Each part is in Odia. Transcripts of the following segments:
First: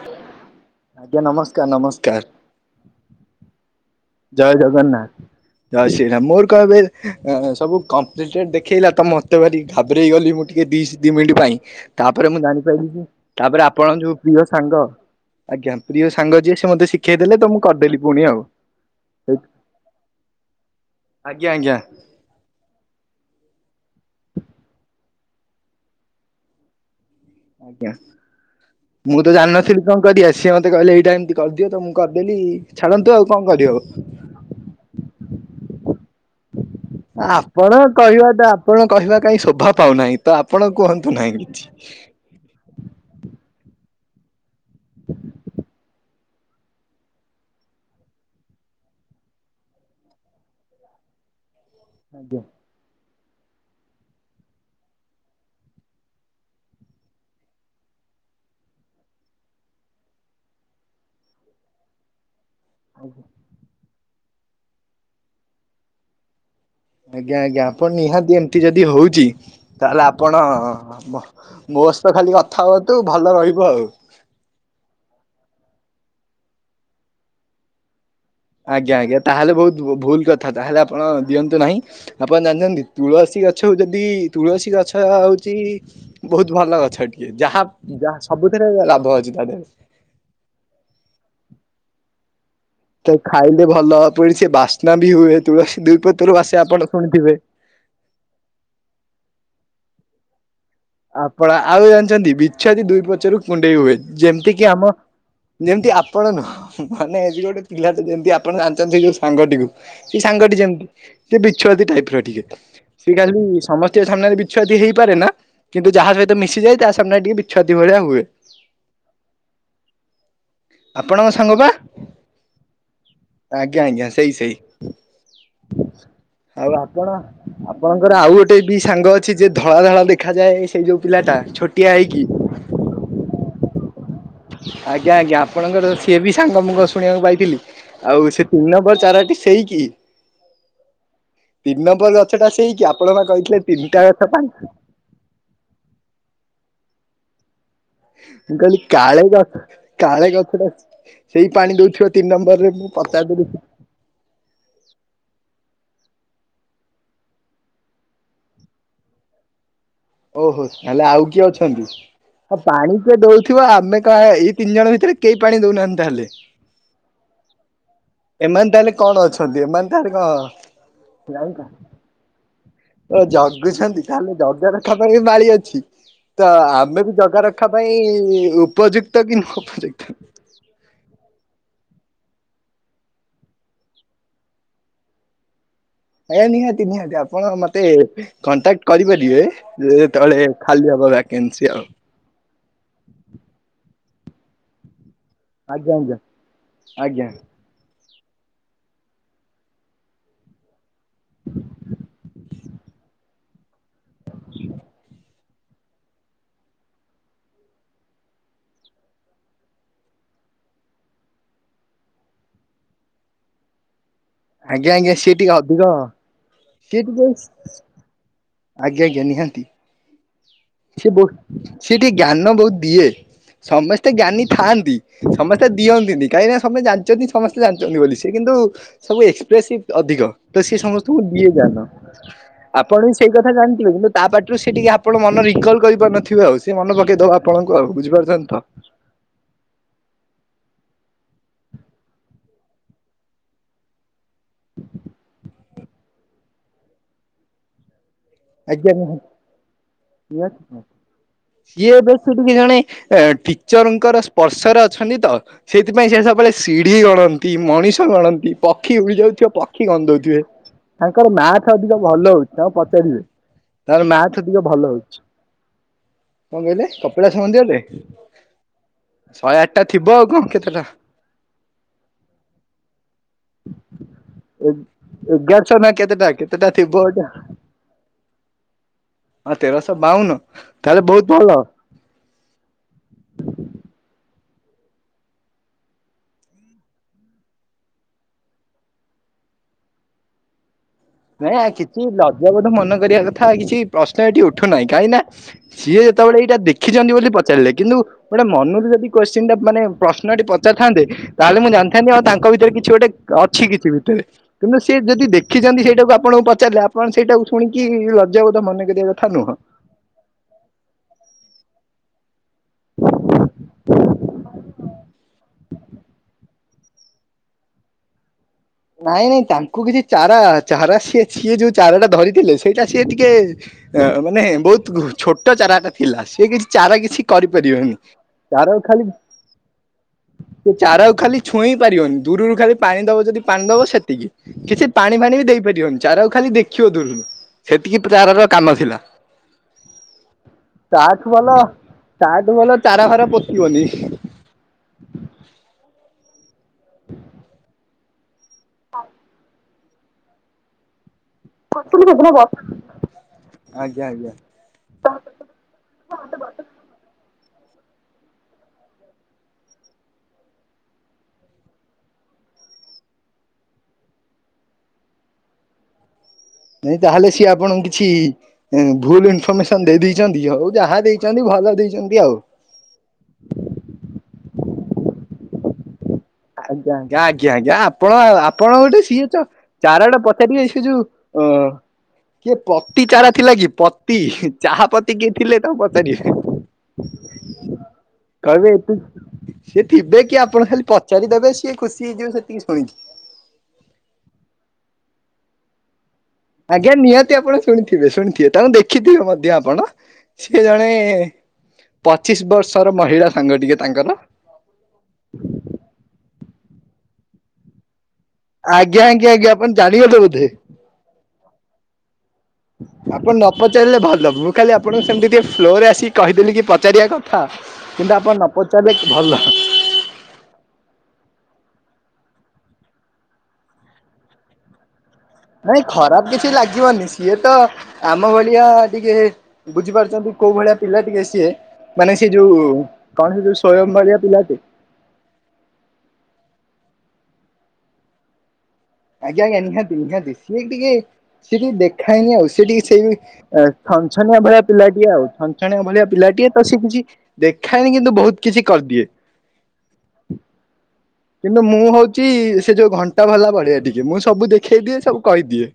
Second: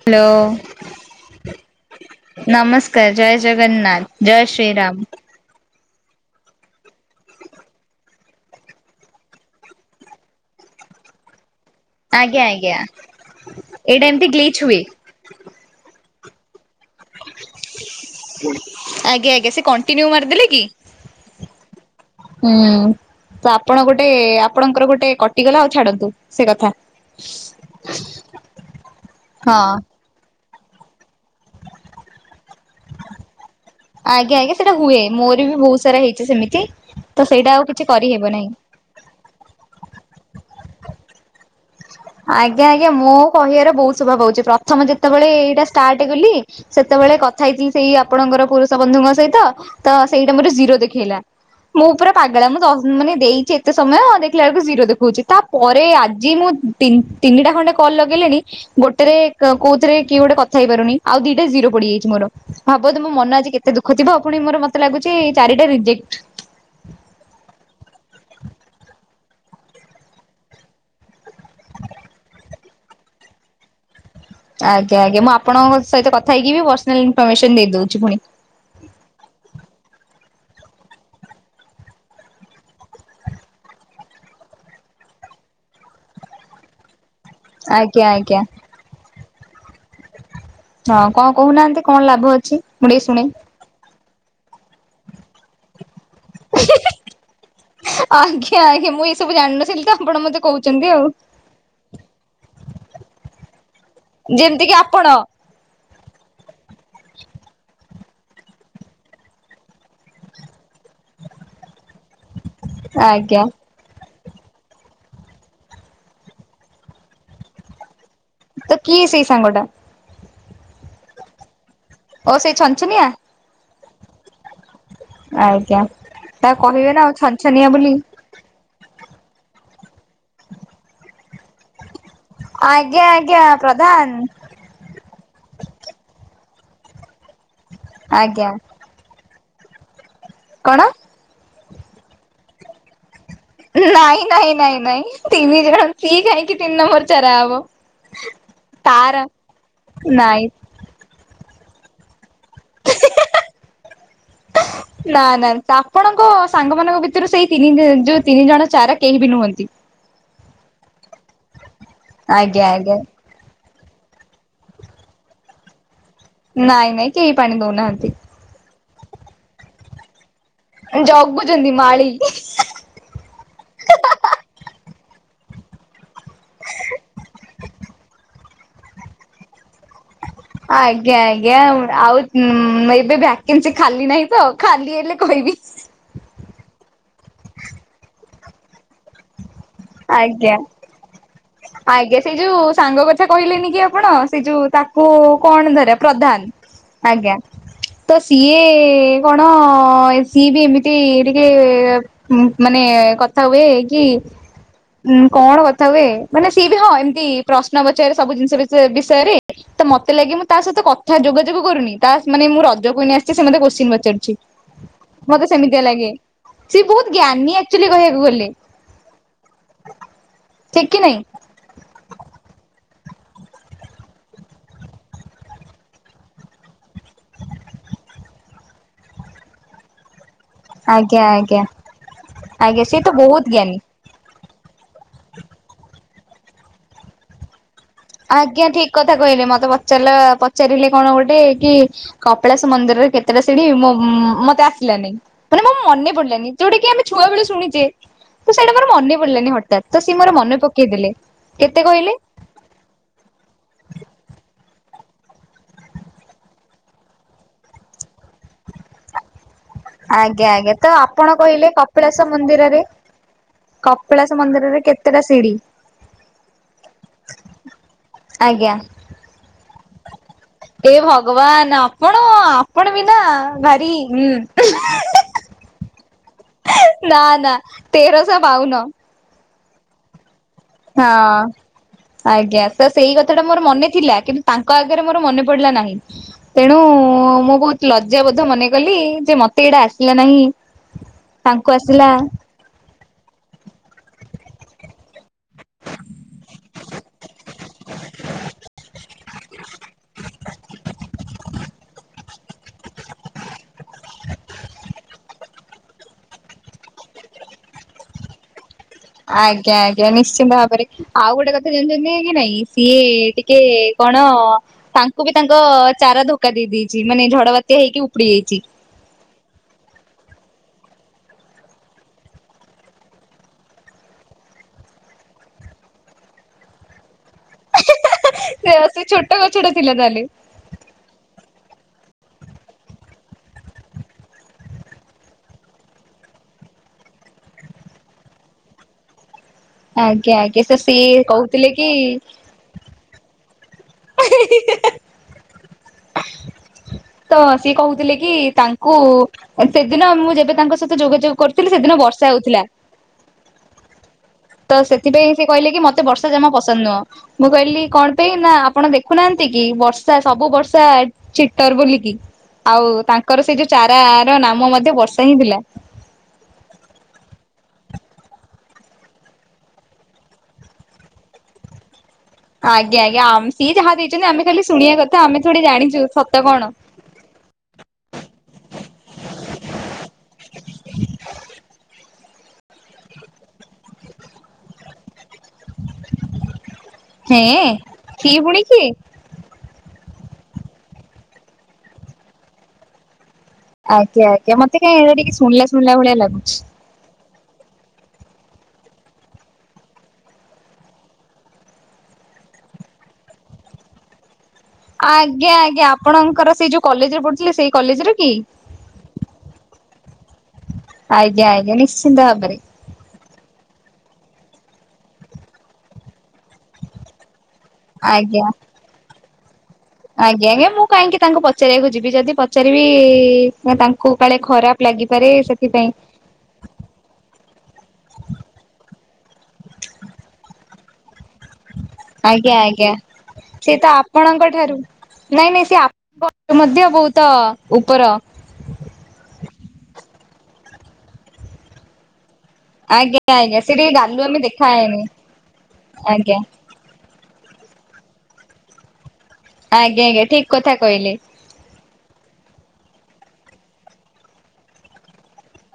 ହ୍ୟାଲୋ ଆଜ୍ଞା ନମସ୍କାର ନମସ୍କାର। ନମସ୍କାର ଜୟ ଜଗନ୍ନାଥ। ଜୟ ଜଗନ୍ନାଥ। ଜୟ ଶ୍ରୀ ରାମ ମୋର କହିବେ ହେଁ ସବୁ କମ୍ପିଲଟେଡ ଦେଖେଇଲା ତ ମତେ ଭାରି ଘାବରେଇ ଗଲି ମୁଁ ଟିକେ ଦି ଶି ଦି ମିନିଟ ପାଇଁ ତାପରେ ମୁଁ ଆଜ୍ଞା ଆଜ୍ଞା ଜାଣିପାରିଲି ଯେ ତାପରେ ଆପଣଙ୍କ ଏଇଟା ଯୋଉ ଏମିତି ପ୍ରିୟ ଗ୍ଲିଚ୍ ହୁଏ ସାଙ୍ଗ ଆଜ୍ଞା ପ୍ରିୟ ସାଙ୍ଗ ଯିଏ ସେ ମୋତେ ଶିଖେଇ ଦେଲେ ତ ମୁଁ କରିଦେଲି ପୁଣି ଆଉ। ଆଜ୍ଞା ଆଜ୍ଞା ସେ କଣ୍ଟିନ୍ୟୁ ମାରିଦେଲେ କି? ଆଜ୍ଞା ଆଜ୍ଞା ହୁଁ ତ ଆପଣ ଗୋଟେ ଆପଣଙ୍କର ଗୋଟେ କଟିଗଲା ଆଉ ଛାଡନ୍ତୁ ସେ କଥା। ଆଜ୍ଞା ମୁଁ ତ ହଁ। ଜାଣିନଥିଲି କରିି ଆସିବ ମତେ କହିଲେ ଏଇଟା ଏମିତି କରିଦିଅ ତ ମୁଁ କରିଦେଲି ଛାଡ଼ନ୍ତୁ ଆଉ କଣ କରିବ? ଆଜ୍ଞା ଆଜ୍ଞା ସେଇଟା ହୁଏ ମୋର ବି ବହୁତ ସାରା ହେଇଛି ସେମିତି। ତ ସେଇଟା ଆଉ ଆପଣ କିଛି କରିହେବ ନାହିଁ କହିବାଟା ଆପଣ କହିବା କାଇଁ ଶୋଭା ପାଉନାହିଁ ତ ଆପଣ କୁହନ୍ତୁ ନାହିଁ କିଛି। ଆଜ୍ଞା ଆଜ୍ଞା ମୁଁ କହିବାର ବହୁତ ସ୍ୱଭାବ ହଉଛି ପ୍ରଥମ ଯେତେବେଳେ ଏଇଟା ଷ୍ଟାର୍ଟ ହେଇଗଲି। ସେତେବେଳେ କଥା ହେଇଥିଲି ସେଇ ଆପଣଙ୍କର ପୁରୁଷ ବନ୍ଧୁଙ୍କ ସହିତ ତ ସେଇଟା ମୋର ଜିରୋ ଦେଖେଇଲା। ମୁଁ ପୁରା ଆଜ୍ଞା ପାଗେଳା ମୁଁ ଦଶ ମାନେ ଦେଇଛି ଏତେ ସମୟ ଦେଖିଲା ବେଳକୁ ଜିରୋ ଦେଖଉଛି ତାପରେ ଆଜି ମୁଁ ତିନିଟା ଖଣ୍ଡେ କଲ୍ ଲଗେଇଲିଣି। ଗୋଟେରେ କୋଉଥିରେ କିଏ ଗୋଟେ କଥା ହେଇପାରୁନି ଆଉ ଦିଟା ଜିରୋ ପଡ଼ିଯାଇଛି ମୋର। ଭାବତୁ ମୋ ମନ ଆଜି କେତେ ଦୁଃଖ ଥିବ ପୁଣି ମୋର ମତେ ଲାଗୁଛି ଚାରିଟା ରିଯେକ୍ଟ। ଆଜ୍ଞା ଆଜ୍ଞା ଆପଣ ନିହାତି ଏମିତି ଯଦି ହଉଛି ତାହେଲେ ଆପଣ ମୋ ସହିତ ଖାଲି କଥା ହୁଅନ୍ତୁ ଭଲ ରହିବ ଆଉ। ଆଜ୍ଞା ଆଜ୍ଞାଁ ଆପଣଙ୍କ ସହିତ କଥା ହେକିବି ପର୍ସନାଲ ଇନଫର୍ମେସନ ଦେଇଦଉଛି ପୁଣି। ଆଜ୍ଞା ଆଜ୍ଞା ତାହେଲେ ବହୁତ ଭୁଲ କଥା ତାହେଲେ ଆପଣ ଦିଅନ୍ତୁ ନାହିଁ। ଆପଣ ଜାଣିଛନ୍ତି ତୁଳସୀ ଗଛ ହଉଛନ୍ତି ତୁଳସୀ ଗଛ ହଉଛି ବହୁତ ଭଲ ଗଛ ଟିକେ ଯାହା ଆଜ୍ଞା ଯାହା ଆଜ୍ଞା। ସବୁଥିରେ ଲାଭ ଅଛି ତା ଦେହରେ। ହଁ କଣ କହୁନାହାନ୍ତି କଣ ଲାଭ ଅଛି? ମୁଁ ଟିକେ ତ ଶୁଣେ ଖାଇଲେ ଭଲ ପୁଣି ସେ ବାସ୍ନା ବି ହୁଏ ତୁଳସୀ ଦୁଇ ପତ୍ରରୁ ବାସେ ଆପଣ ଶୁଣିଥିବେ। ଆଜ୍ଞା ଆଜ୍ଞା ମୁଁ ଏସବୁ ଜାଣିନଥିଲି ତ ଆପଣ ମତେ କହୁ ଆପଣ ଆଉ ଜାଣିଛନ୍ତି ବି୍ଛୁଆତି ଦୁଇ ପଛରୁ କୁଣ୍ଡେଇ ହୁଏ ଯେମିତି କିି ଆମ ଯେମିତି ଆପଣ ନୁହଁ ମାନେ ଏଜି ଗୋଟେ ପିଲା। ଯେମିତି ଆପଣ ଜାଣିଛନ୍ତି ଯୋଉ ସାଙ୍ଗଟିକୁ ସେଇ ସାଙ୍ଗଟି ଯେମିତି ସେ ବିଛୁଆତି ଟାଇପ୍ ର ଟିକେ। ଆଜ୍ଞା [unintelligible] ସମସ୍ତଙ୍କ ସାମ୍ନାରେ ବିଛୁଆତି ହେଇପାରେ ନା। କିନ୍ତୁ ଯାହା ସହିତ ମିଶିଯାଏ ତା ସମ୍ନାରେ ଟିକେ ବିଛୁଆତି ଭଳିଆ ହୁଏ। ତ କିଏ ସେଇ ସାଙ୍ଗ ଟା? ଆପଣଙ୍କ ସାଙ୍ଗ ପା। ଓ ସେଇ ଛନ୍ ଛନିଆ। ଆଜ୍ଞା ଆଜ୍ଞା ସେଇ ସେଇ। ଆଜ୍ଞା ତା ଆଉ କହିବେ ନା ଆପଣ ଛନଛନିଆ ବୋଲି ଆପଣଙ୍କର ଆଉ ଗୋ ଗୋଟେ ବି ସାଙ୍ଗ ଅଛି ଯେ ଧଳା ଧଳା ଦେଖାଯାଏ ସେ ଯଉ ପିଲାଟା ଛୋଟିଆ ହେଇକି ଆଜ୍ଞା! ଆଜ୍ଞା! ପ୍ରଧାନ। ଆଜ୍ଞା! ଆଜ୍ଞା! ଆପଣଙ୍କର ସିଏ ବି ସାଙ୍ଗ ମୁଁ କଣ ଶୁଣିବାକୁ ପାଇଥିଲି। ଆଉ ସେ ଆଜ୍ଞା ମୋ ଚାରା ଟି ସେଇକି? କଣ? ତିନି ନମ୍ବର ଗଛ ଟା ସେଇ କି ଆପଣ ପା କହିଥିଲେ ତିନିଟା ନାଇଁ ଗଛ ନାଇଁ ନାଇଁ ନାଇଁ ତିନି ଜଣ ସିଏ କାହିଁକି ତିନି ନମ୍ବର ଚାରା ହବ? ମୁଁ କହିଲି ତାର କାଳେ ଗ କାଳେ ନାଇଁ ଗଛ ଟା ସେଇ ପାଣି ଦଉ ଥିବ ତିନି ନମ୍ବର ରେ ମୁଁ ପଚାରି ଦେବି ନା ନା ଆପଣଙ୍କ ସାଙ୍ଗ ମାନଙ୍କ ଭିତରୁ ସେଇ ତିନି ଯୋଉ ତିନି ଜଣ ଚାରା କେହି ବି ନୁହଁନ୍ତି। ଓହୋ ତାହେଲେ ଆଉ କିଏ ଅଛନ୍ତି ଆଉ ଆଜ୍ଞା ପାଣି ଆଜ୍ଞା କିଏ ଦଉଥିବ ଆମେ କ ଏଇ ତିନି ଜଣ ଭିତରୁ କେହି ପାଣି ଦଉନାହାନ୍ତି ତାହେଲେ। ନାଇଁ ନାଇଁ କେହି ପାଣି ଦଉନାହାନ୍ତି। ଏମାନେ ତାହେଲେ କଣ ଅଛନ୍ତି ଏମାନେ ତାହେଲେ କଣ? ଜଗୁଛନ୍ତି ମାଳି। ଓ ଜଗୁଛନ୍ତି ତାହେଲେ ଜଗା ଦେଖା ପାଇଁ ବି ମାଳି ଅଛି। ତ ଆମେ ବି ଜଗା ରଖା ପାଇଁ ଉପଯୁକ୍ତ କି ନୁହ ଉପଯୁକ୍ତ। ଆଜ୍ଞା ଆଜ୍ଞା ଆଉ ଏବେ ଭ୍ୟାକେନ୍ସି ଖାଲି ନାହିଁ ତ ଖାଲି ହେଲେ କହିବି। ଆଜ୍ଞା ନିହାତି ନିହାତି ଆପଣ ମତେ କଣ୍ଟାକ୍ଟ କରିପାରିବେ। ଯେତେଳେ ଆଜ୍ଞା ଖାଲି ହବ ଭ୍ୟାକେନ୍ସି ଆଉ। ଆଜ୍ଞା ସେଇ ଯୋଉ ସାଙ୍ଗ କଥା କହିଲେନି କି ଆପଣ ସେ ଯୋଉ ତାକୁ କଣ ଆଜ୍ଞା ଧରିବା ଆଜ୍ଞା ପ୍ରଧାନ ଆଜ୍ଞା। ତ ସିଏ କଣ ସିଏ ବି ଏମିତି ଟିକେ। ହୁଁ, ମାନେ କଥା ହୁଏ କି [inaudible] ଉଁ କଣ କଥା ହୁଏ ମାନେ ସିଏ ବି ହଁ, ଏମତି ପ୍ରଶ୍ନ ପଚାରେ ସବୁ ଜିନିଷ ବିଷୟ ବିଷୟରେ। ତ ମତେ ଲାଗେ ମୁଁ ତା ସହିତ କଥା ଯୋଗାଯୋଗ କରୁନି ତା ମାନେ ମୁଁ ରଜ କୁଇନ୍ ଆସିଛି ସେ ମୋତେ କୋସଚେନ୍ ପଚାରୁଛି। ଆଜ୍ଞା! ଆଜ୍ଞା! ସିଏ ମତେ ଟିକେ ସେମିତିଆ ଅଧିକ ଲାଗେ ସିଏ ବହୁତ କିଟ [unintelligible] ଜ୍ଞାନୀ ଆଜ୍ଞା! ଆକ୍ଚୁଆଲି କହିବାକୁ ଗଲେ ଆଜ୍ଞା! ନିହାତି। ଠିକ କି ସେ ନାଇଁ। ବହୁ ସେ ଟିକେ ଜ୍ଞାନ ବହୁତ ଦିଏ। ସମସ୍ତେ ଜ୍ଞାନି ଥାଆନ୍ତି ସମସ୍ତେ ଦିଅନ୍ତିନି କାହିଁକିନା ସମସ୍ତେ ଜାଣିଛନ୍ତି ସମସ୍ତେ ଜାଣିଛନ୍ତି ବୋଲି ସେ କିନ୍ତୁ ସବୁ ଏକ୍ସପ୍ରେସିଭ ଅଧିକ। ତ ସିଏ ସମସ୍ତଙ୍କୁ ଆଜ୍ଞା ଦିଏ ଆଜ୍ଞା ଜ୍ଞାନ ଆଜ୍ଞା ଆପଣ ସିଏ ତ ବି ସେଇ ବହୁତ କଥା ଜ୍ଞାନୀ। ଜାଣିଥିବେ କିନ୍ତୁ ତା ପାଟିରୁ ସେ ଟିକେ ଆପଣ ମନ ରିକଲ୍ କରିପାରୁନଥିବେ ଆଉ ସେ ମନ ପକେଇଦବ ଆପଣଙ୍କୁ ଆଉ ବୁଝିପାରୁଛନ୍ତି ତ? ଆଜ୍ଞା ଠିକ କଥା କହିଲେ ମତେ ପଚାରିଲା ପଚାରିଲେ କଣ ଗୋଟେ କି କପିଳାସ ମନ୍ଦିରରେ କେତେଟା ସିଢି ମୋ ମତେ ଆସିଲାନି। ମାନେ ମୋ ମନେ ପଡିଲାନି ଯୋଉଟା କି ଆମେ ଛୁଆବେଳେ ଶୁଣିଚେ। ତ ସେଇଟା ମୋର ଆଜ୍ଞା ମନେ ନିହାତି ପଡିଲାନି ହଠାତ୍ ତ ସିଏ ମୋର ମନେ ପକେଇଦେଲେ। କେତେ କହିଲେ? କି ଜଣେ ଟିଚରଙ୍କର ସ୍ପର୍ଶରେ ଅଛନ୍ତି ତ। ସେଇଥିପାଇଁ ସେ ସବୁବେଳେ ସିଢି ଗଣନ୍ତି, ମଣିଷ ଗଣନ୍ତି। ପକ୍ଷୀ ଉଡି ଯାଉଥିବ ପକ୍ଷୀ ଗଣିଦେଉଥିବେ ଆଜ୍ଞା ଆଜ୍ଞା ତ ତାଙ୍କର ଆପଣ କହିଲେ ମ୍ୟାଥ ଅଧିକ କପିଳାସ ଭଲ ହଉଛି ତାଙ୍କୁ ମନ୍ଦିରରେ ପଚାରିବେ? ତାର କପିଳାସ ମ୍ୟାଥ ଟିକେ ମନ୍ଦିରରେ ଭଲ ହଉଛି। କେତେଟା ସିଢି କଣ କହିଲେ କପିଳାସ ମନ୍ଦିରରେ ଆଜ୍ଞା। ଶହେ ଆଠଟା ଥିବ ଆଉ କଣ କେତେ ହେ ଭଗବାନ ଆପଣ ଆପଣ ବି ନା, ଭାରି ଏଗାରଶହ ନା, କେତେଟା କେତେଟା ଥିବ ନା ନା ତେରଶହ ବାଉନ। ହଁ, ତେରଶହ ବାଉନ। ତାହେଲେ ହଁ। ବହୁତ ଭଲ। ଆଜ୍ଞା ତ ସେଇ କଥା ଟା ମୋର ମନେ ଥିଲା କିନ୍ତୁ ତାଙ୍କ ଆଗରେ ମୋର ମନେ ପଡିଲା ନାହିଁ। ତେଣୁ ମୁଁ ବହୁତ ଲଜ୍ଜାବୋଧ ମନେ କଲି ଯେ ମତେ ଏଇଟା ଆସିଲା ନାହିଁ ତାଙ୍କୁ ନାଇଁ କିଛି ଆସିଲା ଲଜ୍ଜାବୋଧ ମନେ କରିବା କଥା କିଛି ପ୍ରଶ୍ନ ଏଠି ଉଠୁନାହିଁ କାହିଁକି ନା ସିଏ ଯେତେବେଳେ ଏଇଟା ଦେଖିଛନ୍ତି ବୋଲି ପଚାରିଲେ କିନ୍ତୁ ଗୋଟେ ମନୁରୁ ଯଦି କୋଶ୍ଚିନ୍ ଟା ମାନେ ପ୍ରଶ୍ନ ଟଟି ପଚାରଥାନ୍ତେ ତାହେଲେ ମୁଁ ଜାଣିଥାନ୍ତି ଆଉ ତାଙ୍କ ଭିତରେ କିଛି ଗୋଟେ ଅଛି କିଛି ଭିତରେ କିନ୍ତୁ ସେ ଯଦି ଦେଖିଛନ୍ତି ସେଇ ସେଇଟାକୁ ଆପଣଙ୍କୁ ପଚାରିଲେ ଆପଣ ସେଇଟାକୁ ଶୁଣିକି ଲଜ୍ଜାବୋଧ ମନେ କରିବା କଥା ନୁହଁ। ଆଜ୍ଞା ଆଜ୍ଞା ନିଶ୍ଚିନ୍ତ ଭାବରେ ଆଉ ଗୋଟେ କଥା ଜାଣିଛନ୍ତି କି ନାଇଁ? ସିଏ ଟିକେ କଣ ତାଙ୍କୁ ବି ତାଙ୍କ ଚାରା ଧୋକା ଦେଇ ଦେଇଛି ମାନେ ଝଡ ବାତ୍ୟା ହେଇକି ଉପୁଡି ଯାଇଛି। ନାଇଁ ନାଇଁ ତାଙ୍କୁ କିଛି ଚାରା ଚାରା ସିଏ ସିଏ ଯୋଉ ଚାରା ଟା ଧରିଥିଲେ ସେଇଟା ସିଏ ଟିକେ ଅ ମାନେ ବହୁତ ଛୋଟ ଚାରାଟା ଥିଲା ସେ କିଛି ଚାରା କିଛି କରିପାରିବେନି ସେ ତାର ସେ ଖାଲି ଛୋଟ ଗଛଟା ଥିଲା ତାହେଲେ ସେ ଚାରାକୁ ଖାଲି ଛୁଇଁ ପାରିବନି ଦୂରୁରୁ ଖାଲି ପାଣି ଦବ ଯଦି ପାଣି ଦବ ସେତିକି କିଛି ପାଣି ଫାଣି ବି ଦେଇପାରିବନି ଚାରକୁ ଖାଲି ଦେଖିବ ଦୂରୁରୁ ସେତିକି [unintelligible] କାମ ଥିଲା। ଆଜ୍ଞା ଆଜ୍ଞା ତ ସିଏ କହୁଥିଲେ କି ତାର ଫାର ପୋତିବନି। [unintelligible] ତ ସିଏ କହୁଥିଲେ କି ତାଙ୍କୁ ସେଦିନ ମୁଁ ଯେବେ ତାଙ୍କ ସହିତ ଯୋଗାଯୋଗ କରୁଥିଲେ ସେଦିନ ବର୍ଷା ହଉଥିଲା। ଆଜ୍ଞା ଆଜ୍ଞା ତ ସେଥିପାଇଁ ସେ କହିଲେ କି ମତେ ବର୍ଷା ଜମା ପସନ୍ଦ ନୁହଁ। ମୁଁ କହିଲି କଣ ପାଇଁ ନା, ଆପଣ ଦେଖୁନାହାନ୍ତି କି ବର୍ଷା ସବୁ ବ ର୍ଷା ଚିଟ୍ଟର ବୋଲିକି ଆଉ ତାଙ୍କର ସେଇ ଯୋଉ ଚାରା ର ନାମ ମଧ୍ୟ ବର୍ଷା ହିଁ ଥିଲା। ନାଇଁ ତାହେଲେ ସିଏ ଆପଣଙ୍କୁ କିଛି ଭୁଲ ଇନଫର୍ମେସନ ଦେଇ ଦେଇଛନ୍ତି ହଉ ଯାହା ଦେଇଛନ୍ତି ଭଲ ଦେଇଛନ୍ତି ଆଉ। ଆଜ୍ଞା ଆଜ୍ଞା ଆମ୍ ସିଏ ଯାହା ଦେଇଚନ୍ତି ଆମେ ଖାଲି ଶୁଣିବା କଥା ଆମେ ଥୋଡ଼ି ଜାଣିଚୁ ସତ କଣ। ଆଜ୍ଞା ଆଜ୍ଞା ଆଜ୍ଞା ଆଜ୍ଞା ଆପଣ ଆପଣ ଗୋଟେ ସିଏ ତ ଚାରଆଡେ ପଚାରିବେ ସିଏ ଯୋଉ ଅଁ କିଏ ପତି ଚାରା ଥିଲା କି ପତି ଚାହା ପତି କିଏ ଥିଲେ ତାଙ୍କୁ ପଚାରିବେ। ହେଁ ସିଏ ପୁଣି କହିବେ କିଏ? ଏ ସିଏ ଥିବେ କି ଆପଣ ଖାଲି ପ ଚାରି ଦେବେ ସିଏ ଖୁସି ହେଇଯିବେ ସେତିକି ଶୁଣିକି। ଆଜ୍ଞା ଆଜ୍ଞା ମତେ କାଇଁ ଏଇଡ଼ା ଟିକେ ଶୁଣିଲା ଶୁଣିଲା ଭଳିଆ ଲାଗୁଛି। ଆଜ୍ଞା ନିହାତି ଆପଣ ଶୁଣିଥିବେ ଶୁଣିଥିବେ ତାଙ୍କୁ ଦେଖିଥିବେ ମଧ୍ୟ ଆପଣ ସିଏ ଜଣେ ପଚିଶ ବର୍ଷର ମହିଳା ସାଙ୍ଗ ଟିକେ ତାଙ୍କର। ଆଜ୍ଞା ଆଜ୍ଞା ଆପଣଙ୍କର ସେଇ ଯୋଉ କଲେଜରେ ପଢୁଥିଲେ ସେଇ କଲେଜର କି। ଆଜ୍ଞା ଆଜ୍ଞା ଆଜ୍ଞା ଆପଣ ଜାଣିଗଲେ ବୋଧେ। ଆଜ୍ଞା ଆଜ୍ଞା ନିଶ୍ଚିନ୍ତ ଭାବରେ ଆପଣ ନ ପଚାରିଲେ ଭଲ ହବ ମୁଁ ଖାଲି ଆପଣଙ୍କୁ ସେମିତି ଟିକେ ଫ୍ଲୋରରେ ଆସିକି କହିଦେଲି କି ପଚାରିବା କ ହଁ କିନ୍ତୁ ଆପଣ ଆଜ୍ଞା ନ ପଚାରିଲେ ଭଲ। ଆଜ୍ଞା ଆଜ୍ଞା ମୁଁ କାହିଁକି ତାଙ୍କୁ ପଚାରିବାକୁ ଯିବି ଯଦି ପଚାରିବି ନା ତାଙ୍କୁ କାଳେ ଖରାପ ଲାଗିପାରେ। ନାଇଁ ସେଥିପାଇଁ ଖରାପ କିଛି ଲାଗିବନି ସିଏ ତ ଆମ ଭଳିଆ ଟିକେ ବୁଝିପାରୁଛନ୍ତି କୋଉ ଭଳିଆ ପିଲା ଟିକେ ସିଏ। ମାନେ ସିଏ ଆଜ୍ଞା ଯୋଉ ଆଜ୍ଞା କଣ ସେ ଯୋଉ ତ ସୋୟମ୍ ଭଳିଆ ଆପଣଙ୍କ ପିଲାଟେ। ଠାରୁ ନାଇଁ ନାଇଁ ସେ ଆପ ମଧ୍ୟ ବୋହୁତ ଉପର। ଆଜ୍ଞା ଆଜ୍ଞା ନିହାତି ନିହାତି ସିଏ ଟିକେ ସିଏ ଟିକେ ଦେଖାଏନି ଆଉ ସିଏ ଟିକେ ସେଇ ଆଜ୍ଞା ଆଜ୍ଞା ଏଁ ସେ ଟିକେ ଗାଲୁଆମି ଛନଛନିଆ ଭଳିଆ ଦେଖାଏନି ପିଲାଟିଏ ଆଉ ଛନଛନଆ ଭଳିଆ ଆଜ୍ଞା ପିଲାଟିଏ ତ ସେ କିଛି ଦେଖାଏନି କିନ୍ତୁ ବୋହୁତ କିଛି କରିଦିଏ। ଆଜ୍ଞା ଆଜ୍ଞା ଠିକ କଥା କହିଲି। କିନ୍ତୁ ମୁଁ ହୋଉଚି ସେ ଯୋଉ ଘଣ୍ଟା ଭଲା ଭଳିଆ ଟିକେ ମୁଁ ସବୁ ଦେଖେଇ ଦିଏ ସବୁ କହିଦିଏ।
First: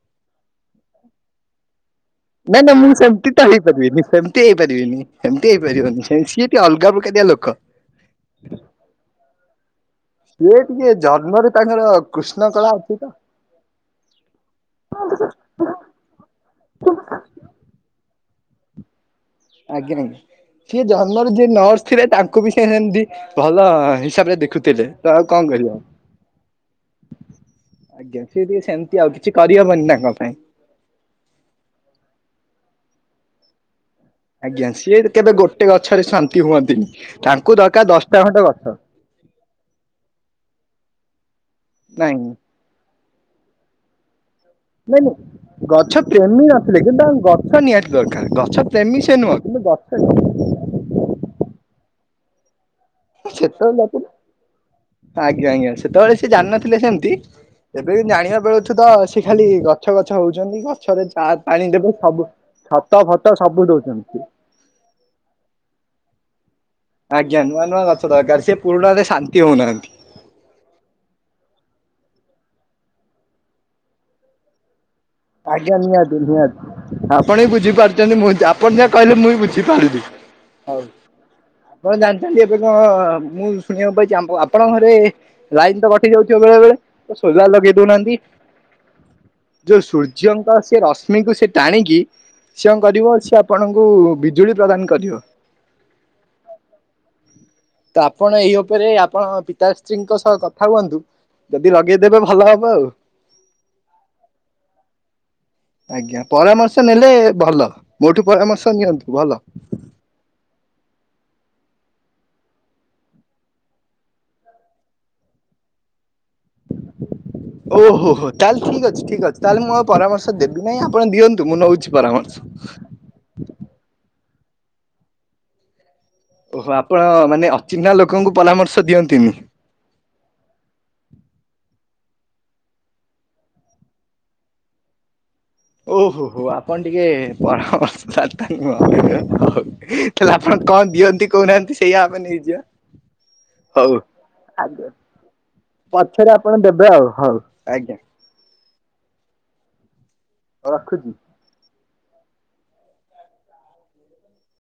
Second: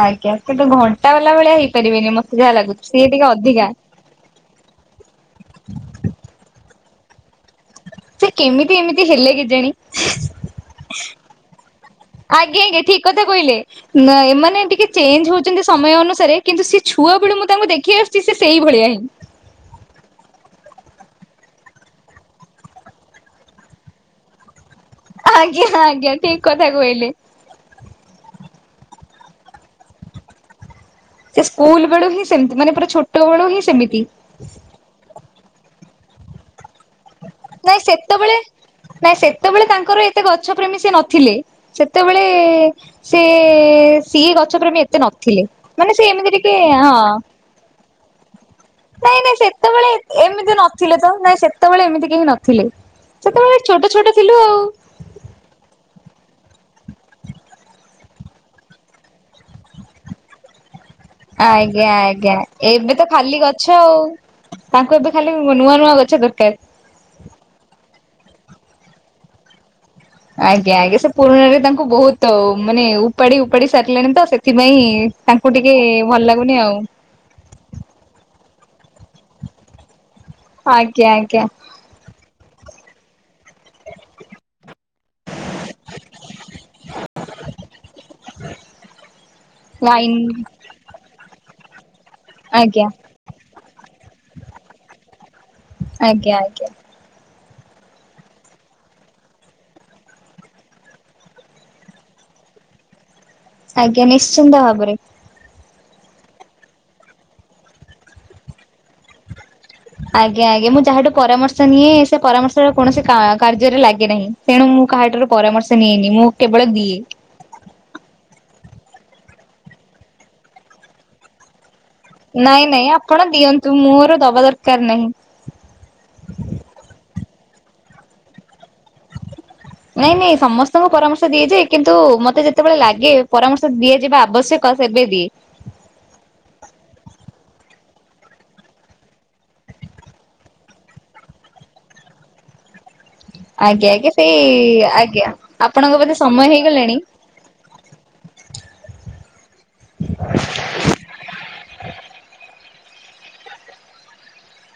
ଆଜ୍ଞା କିନ୍ତୁ ଘଣ୍ଟା ବାଲା ଭଳିଆ ହେଇପାରିବେନି ମ ନାଇଁ ନାଇଁ ମୁଁ ସେମିତି ତ ହେଇପାରିବିନି ସେମ୍ ତି ହେଇପାରିବେନି ଏମିତି ହେଇପାରିବନି ସେ ସିଏ ଟିକେ ଅଲଗା ପ୍ରକାରିଆ ଲୋକ। ସେ କେମିତି ଏମିତି ହେଲେ କେଜାଣି। [inaudible] ଜନ୍ମରୁ ତାଙ୍କର କୃଷ୍ଣ ଆଜ୍ଞା କଳା ଆଜ୍ଞା ଅଛି ଠିକ ତ କଥା କହିଲେ ମାଏ ମାନେ ଟିକେ ଚେଞ୍ଜ ହୋଉଚନ୍ତି ସମୟ ଅନୁସାରେ କିନ୍ତୁ ସେ ଛୁଆ ବେଳୁ ମୁଁ ତାଙ୍କୁ ଦେଖି ଆସୁଛି ସେ ସେଇ ଭଳିଆ ହିଁ। ଆଜ୍ଞା ଆଜ୍ଞା। ସିଏ ଜନ୍ମରୁ ଯିଏ ନର୍ସ ଥିଲେ ତାଙ୍କୁ ବି ସେ ସେମିତି ଭଲ ହିସାବରେ ଦେଖୁ ଆଜ୍ଞା ଆଜ୍ଞା ଠିକ୍ କଥା କହିଲେ। ଆଜ୍ଞା ସିଏ ଟିକେ ସେମିତି ଆଉ କିଛି କରିହବନି ତାଙ୍କ ପାଇଁ। ସେ ସ୍କୁଲ ବେଳୁ ହିଁ ସେମିତି ମାନେ ପୁରା ଛୋଟ ବୋଳୁ ହିଁ ସେମିତି। ଆଜ୍ଞା ସିଏ କେବେ ଗୋଟେ ଗଛରେ ଶାନ୍ତି ହୁଅନ୍ତିନି ତାଙ୍କୁ ନାଇଁ ଦରକାର ଦଶଟା ସେତେବେଳେ ଖଣ୍ଡେ ଗଛ। ନାଇଁ ସେତେବେଳେ ତାଙ୍କର ଏତେ ଗଛ ପ୍ରେମୀ ସେ ନଥିଲେ ନାଇଁ ସେତେବେଳେ ସିଏ ସିଏ ଗଛ ପ୍ରେମୀ ଏତେ ନାଇଁ ନାଇଁ ନଥିଲେ ଗଛ ମାନେ ସେ ଏମିତି ପ୍ରେମୀ ଟିକେ ନଥିଲେ ହଁ। କିନ୍ତୁ ତାଙ୍କୁ ଗଛ ନିହାତି ଦରକାର ଗଛ ପ୍ରେମୀ ସେ ନାଇଁ ନାଇଁ ନୁହଁ କିନ୍ତୁ ଗଛ ସେତେବୋଳେ ଏମିତି ନଥିଲେ ତ ନାଇଁ ସେତୋବୋଳେ ଏମିତି କେହି ନଥିଲେ। ସେତେବେଳେ ସେତୋବୋଳେ ଛୋଟ ଛୋଟ ଥିଲୁ ଆଉ। ନଥିଲେ ଆଜ୍ଞା ଆଜ୍ଞା ସେତୋବୋଳେ ସିଏ ଜାନଥିଲେ ସେମତି। ଏବେ ବି ଜାଣିବା [unintelligible] ଅଛୁ ତ ସିଏ ଖାଲି ଗଛ ଗଛ ହୋଉଛନ୍ତି ଗଛ ଗ ଆଜ୍ଞା ଆଜ୍ଞା ଏବେ ତ ଫତ ଖାଲି ସବୁ ଗଛ ଆଉ। ଦଉଛନ୍ତି ତାଙ୍କୁ ଏବେ ଖାଲି ନୂଆ ନୂଆ ଗଛ ଦରକାର। ଆଜ୍ଞା ନୂଆ ନୂଆ ଗଛ ଦରକାର ସିଏ ପୁରୁଣାରେ ଶାନ୍ତି ହୋଉନାହାନ୍ତି। ଆଜ୍ଞା ଆଜ୍ଞା ସେ ପୁରୁଣାରେ ତାଙ୍କୁ ବୋହୁତୁ ମାନେ ଉପାଡି ଉପାଡି ସାରିଲେଣି ତ ସେଥିପାଇଁ ତାଙ୍କୁ ଟିକେ ଆଜ୍ଞା ନିହାତି ଭଲ ଲାଗୁନି ଆଉ ନିହାତି ଆପଣ ବି ବୁଝିପାରୁଚନ୍ତି ମୁଁ ଯା ଆପଣ ଯାହା କହିଲେ ମୁଁ ବି ବୁଝିପାରିବି। ଆଜ୍ଞା ଆଜ୍ଞା। ପଣ ଜାଣିଛନ୍ତି ଏବେ କଁ ମୁଁ ଶୁଣିବାକୁ ପାଇଚି ଆମ୍ବ ଆପଣଙ୍କ ଘରେ ଲାଇନ୍ ତ କଟି ଯାଉଚି [unintelligible] ସୋଲାର ଲଗେଇ ଦୋଉନାହାନ୍ତି ଯୋଉ ସୂର୍ ଲାଇନ ସେ ରଶ୍ମିକୁ ସେ ଟାଣିକି ସେ କଣ ଆଜ୍ଞା କରିବ ସେ ଆପଣଙ୍କୁ ବିଜୁଳି ପ୍ରଦାନ କରିବ। ଆଜ୍ଞା ଆଜ୍ଞା। ତ ଆପଣ ଏଇ ଉପରେ ଆପଣ ପିତାଶ୍ରୀଙ୍କ ସହ କଥା ହୁଅନ୍ତୁ। ଯଦି ଲଗେଇଦେବେ ଭଲ ହବ ଆଉ। ଆଜ୍ଞା ନିଶ୍ଚିନ୍ତ ଭାବରେ। ଆଜ୍ଞା ପରାମର୍ଶ ନେଲେ ଭଲ। ମୋଠୁ ପରାମର୍ଶ ନିଅନ୍ତୁ ଭଲ। ଆଜ୍ଞା ଆଜ୍ଞା ମୁଁ ଯାହାଠୁ ପରାମର୍ଶ ନିଏ ସେ ପରାମର୍ଶର କୌଣସି କାର୍ଯ୍ୟରେ ଲାଗେ ନାହିଁ। ତେଣୁ ମୁଁ କାହାଠାରୁ ପରାମର୍ଶ ନେଇନି ମୁଁ କେବଳ ଦି ଓହୋ ହୋ ତାହେଲେ ଠିକ ଅଛି ଠିକ ଅଛି ତାହେଲେ ମୁଁ ପରାମର୍ଶ ଦେବି ନାହିଁ ଆପଣ ଦିଅନ୍ତୁ ମୁଁ ନଉଛି। ପରାମର୍ଶ। ନାଇଁ ନାଇଁ ଆପଣ ଦିଅନ୍ତୁ ମୋର ଦବା ଦରକାର ନାହିଁ। ଓହୋ ଆପଣ ମାନେ ଅଚିହ୍ନା ଲୋକଙ୍କୁ ପରାମର୍ଶ ଦିଅନ୍ତିନି। ନାଇଁ ନାଇଁ ସମସ୍ତଙ୍କୁ ପରାମର୍ଶ ଦିଆଯାଏ କିନ୍ତୁ ମତେ ଯେତେବେଳେ ଲାଗେ ପରାମର୍ଶ ଦିଆଯିବା ଆବଶ୍ୟ କ ସେବେ ଦିଏ। ଓହୋ ହୋ ଆପଣ ଟିକେ ପରାମର୍ଶ ଦାତା ନୁହଁ। ହେଲେ ଆପଣ କଣ ଦିଅନ୍ତି କହୁନାହାନ୍ତି ସେଇଆ ଆମେ ନେଇଯିବା। ଆଜ୍ଞା ହଉ ଆଜ୍ଞା ସେଇ ଆଜ୍ଞା ଆପଣଙ୍କ ବୋଧେ ପଛରେ ସମୟ ଆପଣ ଦେବେ ହେଇଗଲାଣି। ଆଉ ହଉ ଆଜ୍ଞା। ରଖୁଛି।